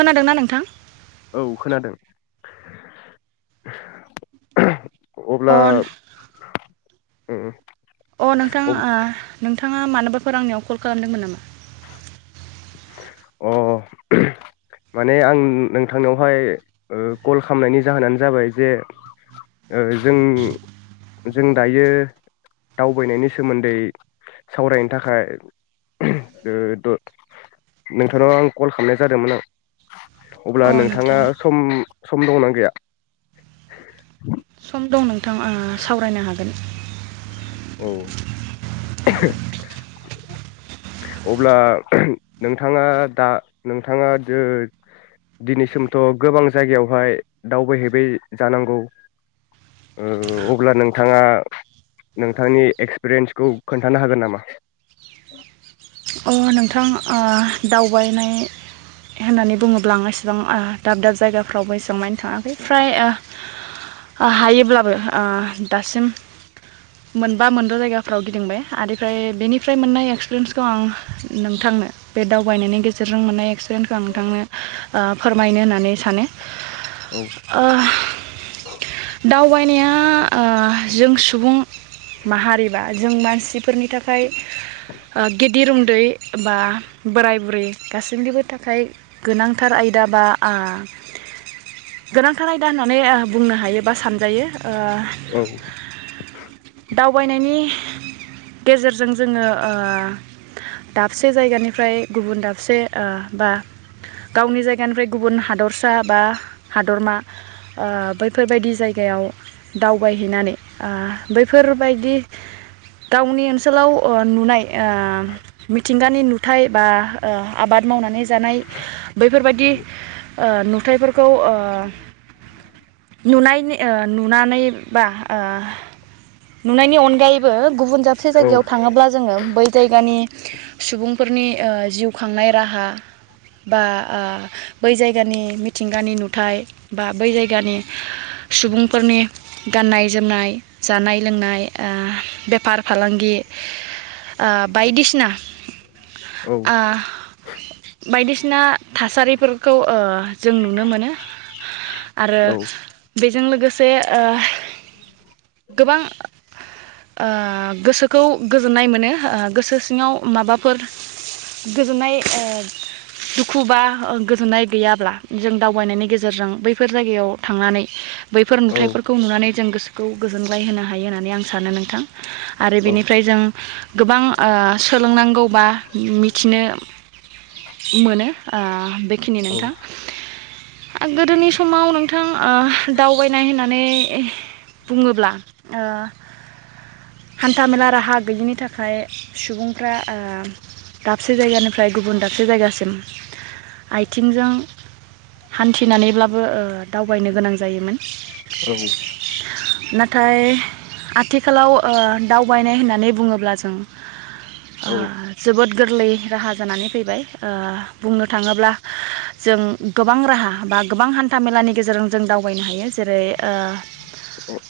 खोनादोंना नोंथां औ खोनादों अ अब्ला अ [unintelligible] अ नोंथां आ नोंथाङा मानोबाफोर आंनियाव कल खालामदोंमोन नामा? अ माने आं नोंथांनावहाय ओ कल खालामनायनि जाहोनानो जाबाय जे जों ओ जों दायो दावबायनायनि सोमोन्दै सावरायनो थाखाय नोंथांनाव आं कल खालामनाय जादोंमोन आं अब्ला अ नोंथाङा नोंथां सम सम दंना गैया सम दं नोंथा आ सावरायनो हागोन औ अब्ला नोंथाङा दा नोंथाङा दिनैसिमथ' गोबां जायगायावहाय दावबायहैबाय जानांगौ अब्ला नोंथाङा नोंथांनि एक्सपिरियेन्सखौ खोन्थानो हागोन नामा अ नोंथां ओ दावबायनाय होननानै बुङोब्ला आं एसेबां आ दाब दाब जायगाफ्रावबो एसेबां मानि थाङाखै फ्राय आं हायोब्लाबो दासिम मोनबा मोनबा जायगाफ्राव गिदिंबाय आरोफ्रायफ्राय बेनिफ्राय मोननाय एक्सपिरियेन्सखौ आं नोंथांनो बे दावबायनायनि गेजेरजों मोननाय एक्स [unintelligible] नोंथांनो ओ फोरमायनो होननानै सानो? औ ओ‌ दाउ दावबायनाया ओ जों सुबुं माहारिबा जों मानसिफोरनि थाखाय ओ गिद धिरूम दै बा बोराय बुरै गासैनिबो थाखाय गोनांथार आयदा बा आ गोनांथार आयदा होननानै ओ बुंनो हायो बा सानजायो ओ औ दावबायनायनि गेजेरजों जोङो ओ दाबसे जायगानिफ्राय गुबुन दाबसे आ बा गावनि जायगानिफ्राय गुबुन हादरसा बा हादरमा आ बैफोरबायदि जायगायाव दावबायहैनानै आ बैफोरबायदि गावनि ओनसोलाव नुनाय आ मिथिंगानि नुथाय बा‌ ओ आबाद मावनानै जानाय औ बैफोरबायदि आ नुथफोरखौ ओ नु ओ नुनानै बा नुनायनि अनगायैबो गुबुन दाबसे औ जायगायाव थाङोब्ला जोङो बै जायगानि सुबुंफोरनि ओ जिउ खांनाय राहा बा आ बै जायगानि मिथिंगानि नुथाइ बा बै जायगानि सुबुंफोरनि गाननाय जोमनाय जानाय लोंनाय ओ बेफार फालांगि ओ बायदिसिना ना औ आ बायदिसिना थासारिफोरखौ ओ जों नुनो मोनो आरो औ बेजों लोगोसे ओ गोबां ओ गोसोखौ गोजोननाय मोनो ओ गोसो सिङाव माबाफोर गोजोननाय ओ दुखु बा गोजोननाय गैयाब्ला जों दावबायनायनि गेजेरजों बैफोर जायगायाव थांनानै बैफोर औ नुथाइफोरखौ नुनानै जों गोसोखौ गोजोनगलाय होनो हायो होननानै आं सानो नोंथां आरो औ बेनिफ्राय जों गोबां आ सोलोंनांगौबा मिथिनो मोनो ओ बेखिनि नोंथां गोदोनि समाव नोंथां आ दावबायनाय होननानै बुङोब्ला आ हान्थामेला राहा गैयिनि थाखाय सुबुं फ्रा आ दाबसे जायगानिफ्राय गुबुन दाबसे जायगासिम आथिंजों हान्थिनानैब्लाबो ओ दावबायनो गोनां जायोमोन औ नाथाय आथिखालाव ओ दावबायनाय होननानै बुङोब्ला जों ओ औ जोबोद गोरलै राहा जानानै फैबाय ओ बुंनो थाङोब्ला जों गोबां राहा बा गोबां हान्था मेलानि गेजेरजों जों दावबायनो हायो जेरै ओ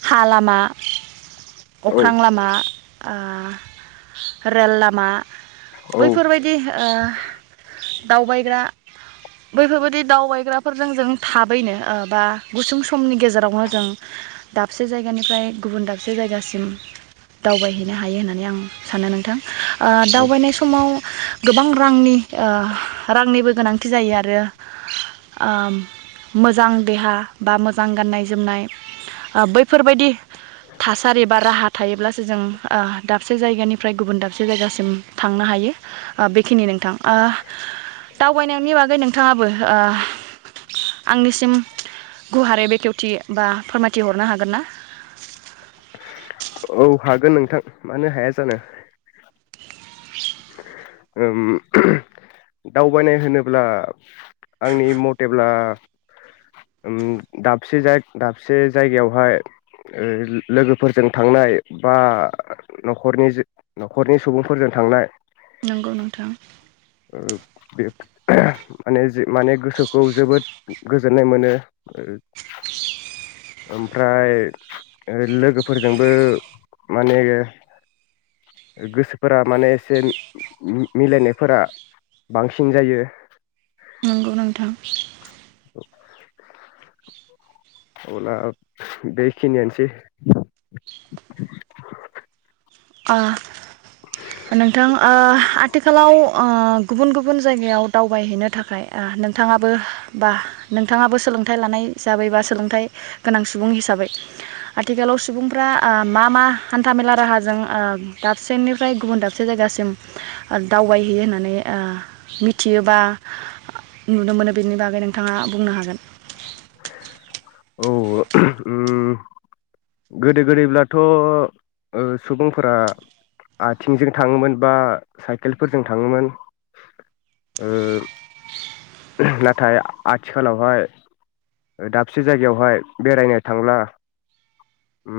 हा लामा औ अख्रां लामा ओ रेल ला मा बैफोरबायदि ओ‌ दावबायग्रा बैफोरबायदि दावबायग्राफोरजों जों थाबैनो ओ बा गुसुं समनि गेजेरावनो जों दाबसे जायगानिफ्राय गुबुन दाबसे जायगासिम दावबायहैनो हायो होननानै आं सानो नोंथां आ दावबायनाय समाव गोबां रांनि आ रांनिबो गोनांथि जायो आरो आ‌‌ मोजां देहा बा मोजां गाननाय-जोमनाय आ बैफोरबायदि थासारि बा राहा थायोब्लासो जों आ दाबसे जायगानिफ्राय गुबुन दाबसे जायगासिम थांनो हायो बेखिनि नोंथां आ दावबायनायनि बागै नोंथाङाबो आ आंनिसिम गुवारै बेखेवथि बा फोरमायथि हरनो हागोन ना औ हागोन नोंथां मानो हाया जानो ओम दावबायनाय होनोब्ला आंनि मथेब्ला ओम दाबसे दाबसे जायगायावहाय ओ लोगोफोरजों थांनाय बा नखरनि न'खरनि सुबुंफोरजों थांनाय नंगौ नोंथां ओ बे माने जे माने गोसोखौ जोबोद गोजोननाय मोनो ओमफ्राय लोगोफोरजोंबो माने गोसोफोरा माने एसे मिलायनायफोरा बांसिन जायो नंगौ नोंथां [inaudible] अब्ला बेखिनियानोसै आ नोंथां ओ आथिखालाव आ गुबुन गुबुन जायगायाव दावबायहैनो थाखाय आ नोंथाङाबो बा नोंथाङाबो सोलोंथाइ लानाय हिसाबै बा सोलोंथाइ गोनां सुबुं हिसाबै आथिखालाव सुबुंफ्रा आ मा मा हान्था मेला राहाजों आ दाबसेनिफ्राय गुबुन दाबसे जायगासिम दावबायहैयो होननानै ओ मिथियो बा नुनो मोनो बेनि बागै नोंथाङा बुंनो हागोन। औ उम गोदो गोदैब्लाथ' ओ सुबुंफोरा आथिंजों थाङोमोन बा साइकेलफोरजों थाङोमोन ओ नाथाय आथिखालावहाय दाबसे जायगायावहाय बेरायनो थांब्ला उम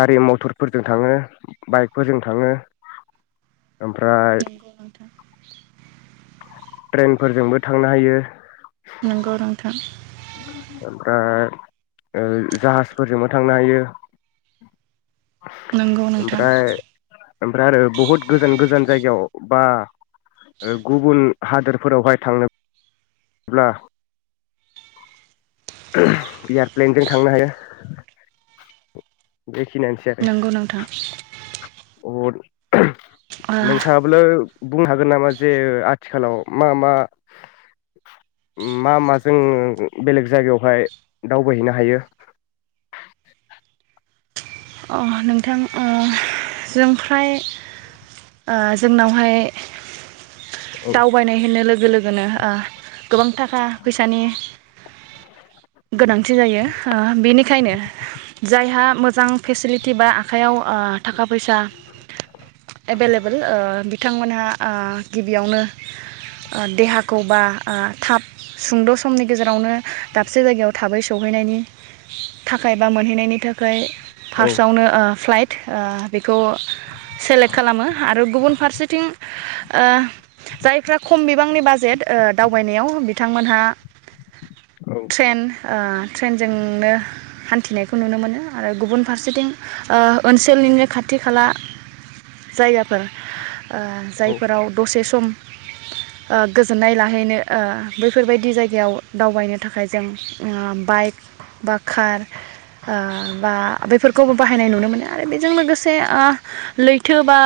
गारि मटरफोरजों थाङो बाइकफोरजों थाङो ओमफ्राय ट्रेनफोरजोंबो थांनो हायो नोंगौ नोंथां ओमफ्राय ओ जाहाजफोरजोंबो थांनो हायो नंगौ नोंथां ओमफ्राय ओमफ्राय आरो बहुत गोजान गोजान जायगायाव बा ओ गुबुन हादोरफोरावहाय थांनोब्ला एयारप्लेनजों थांनो हाया नंगौ नोंथां [unintelligible] [unintelligible] ओ नोंथाङाब्लो बुंनो हागोन नामा जे आथिखालाव मा मा मा माजों बेलेग जायगायाव फाय दावबायहैनो हायो अ नोंथां ओ जों फ्राय जोंनावहाय औ दावबायनाय होनो लोगो लोगो होनो गोबां थाखा फैसानि गोनांथि जायो ओ बेनिखायनो जायहा मोजां फेसिलिट- तिबा आखाइयाव थाखा फैसा एभेलेबोल बिथांमोनहा ओ गिबियावनो देहाखौ बा ओ थाब सुंद' समनि गेजेरावनो दाबसे जायगायाव थाबै स सौहैनायनि थाखाय बा मोनहैनायनि थाखाय औ फार्स्टआवनो ओ फ्लाइट ओ बेखौ सेलेक्ट खालामो आरो गुबुन फारसेथिं ओ जायफ्रा खम बिबांनि बाजेट दावबायनायाव ओ बिथांमोनहा औ ट्रेन ओ ट्रेनजोंनो हान्थिनायखौ नुनो मोनो आरो गुबुन फारसेथिं ओ ओनसोलनिनो खाथि खाला जायगा फोर ओ औ जायफोराव दसे सम ओ गोजोननाय लाहैनो ओ बैफोरबायदि जायगायाव दावबायनो थाखाय जों ओ बाइक बा खार ओ बा बैफोर खौबो बाहायनाय नुनो मोनो आरो बेजों लोगोसे लैथो बा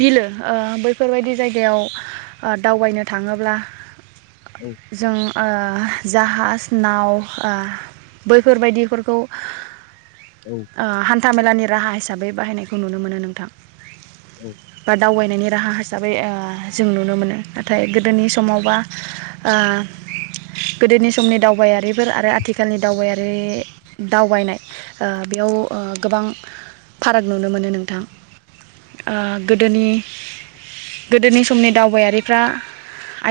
बिलो ओ बै बेफोरबायदि जायगायाव ओ दावबायनो थाङोब्ला औ जों ओ जाहाज नाव ओ बैफोरबायदिफोरखौ औ ओ हा हान्थामेलानि राहा हिसाबै बाहायनायखौ नुनो मोनो नोंथां। ओ दावबाय नायनि राहा हिसाबै ओ जों नुनो मोनो नाथाय गोदोनि समावबा ओ गोदोनि समनि दावबायारिफोर आरो आथिखालनि दावबायारि दावबायनाय ओ बेयाव गोबां फाराग नुनो मोनो नोंथां ओ गोदोनि गोदोनि समनि दावबायारिफ्रा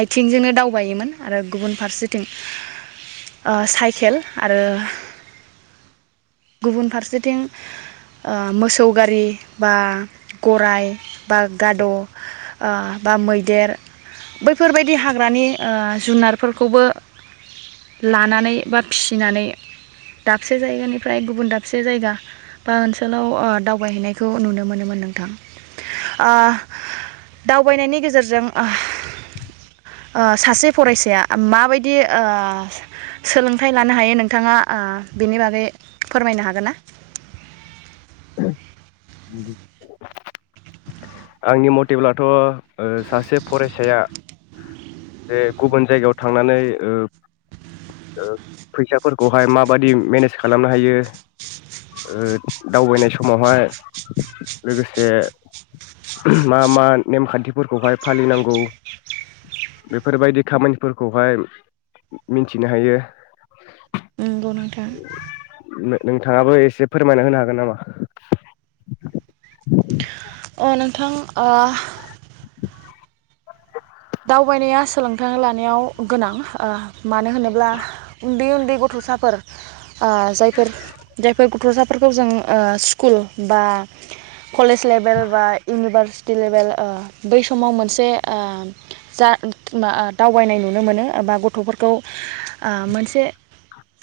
आथिंजोंनो दावबायोमोन आरो गुबुन फारसेथिं ओ साइकेल आरो गुबुन फारसेथिं ओ मोसौ गारि बा गराय बा गाद' ओ बा मैदेर बैफोरबायदि हाग्रानि ओ जुनारफोरखौबो लानानै बा फिसिनानै दाबसे जायगानि फ्राय गुबुन दाबसे जायगा बा ओनसोलाव ओ दावबायहैनायखौ नुनो मोनोमोन नोंथां ओ दावबायनायनि गेजेरजों ओ ओ सासे फरायसाया माबायदि ओ सोलोंथाइ लानो हायो नोंथाङा ओ बेनि बागै फोरमायनो हागोन ना [unintelligible] आंनि मथेब्लाथ' ओ सासे फरायसाया बे गुबुन जायगायाव थांनानै ओ ओ फैसाफोरखौहाय माबादि मेनेज खालामनो हायो ओ दावबायनाय समावहाय लोगोसे मा मा नेमखान्थिफोरखौहाय फालिनांगौ बेफोरबायदि खामानिफोरखौहाय मिथिनो हायो नंगौ नोंथां नोंथाङाबो एसे फोरमायना होनो हागोन नामा अ नोंथां ओ दावबायनाया सोलोंथां लानायाव गोनां ओ मानो होनोब्ला उन्दै उन्दै गथ'साफोर ओ जायफोर जायफोरखौ गथ'साफोरखौ ओ जों स्कुल बा कलेज लेभेल बा इउनिभार दिलिभेल ओ बै समाव मोनसे ओ जा [unintelligible] दावबायनाय नुनो मोनो बा गथ'फोरखौ आ मोनसे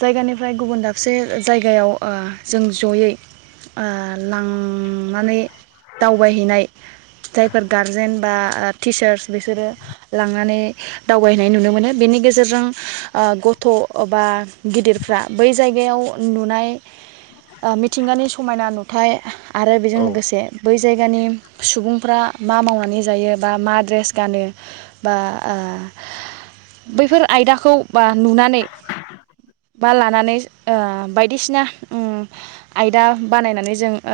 जायगानिफ्राय गुबुन दाबसे जायगायाव ओ जों जयै ओ लांनानै दावबायहैनाय जायफोर गारजेन बा टिचार्स बेस सोरो लांनानै दावबायहैनाय नुनो मोनो बेनि गेजेरजों ओ गथ'बा गिदिरफ्रा बै जायगायाव नुनाय ओ मिथिंगानि समायना नुथाय आरो बेजों औ लोगोसे बै जायगानि सुबुंफ्रा मा मावनानै जायो बा मा द्रेस गानो बा ओ बैफोर आयदाखौ बा नुनानै बा लानानै ओ बायदिसिना उम आयदा बानायनानै जों ओ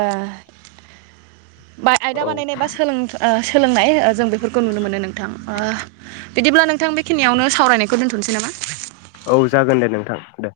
बा आयदा औ बानायनाय बा सोलों ओ सोलोंनाय ओ जों बेफोरखौ खौ नुनो मोनो नोंथां ओ बिदिब्ला नोंथां बेखिनियावनो सावरायनायखौ दोन्थ'नोसै नामा औ जागोन दे नोंथां दे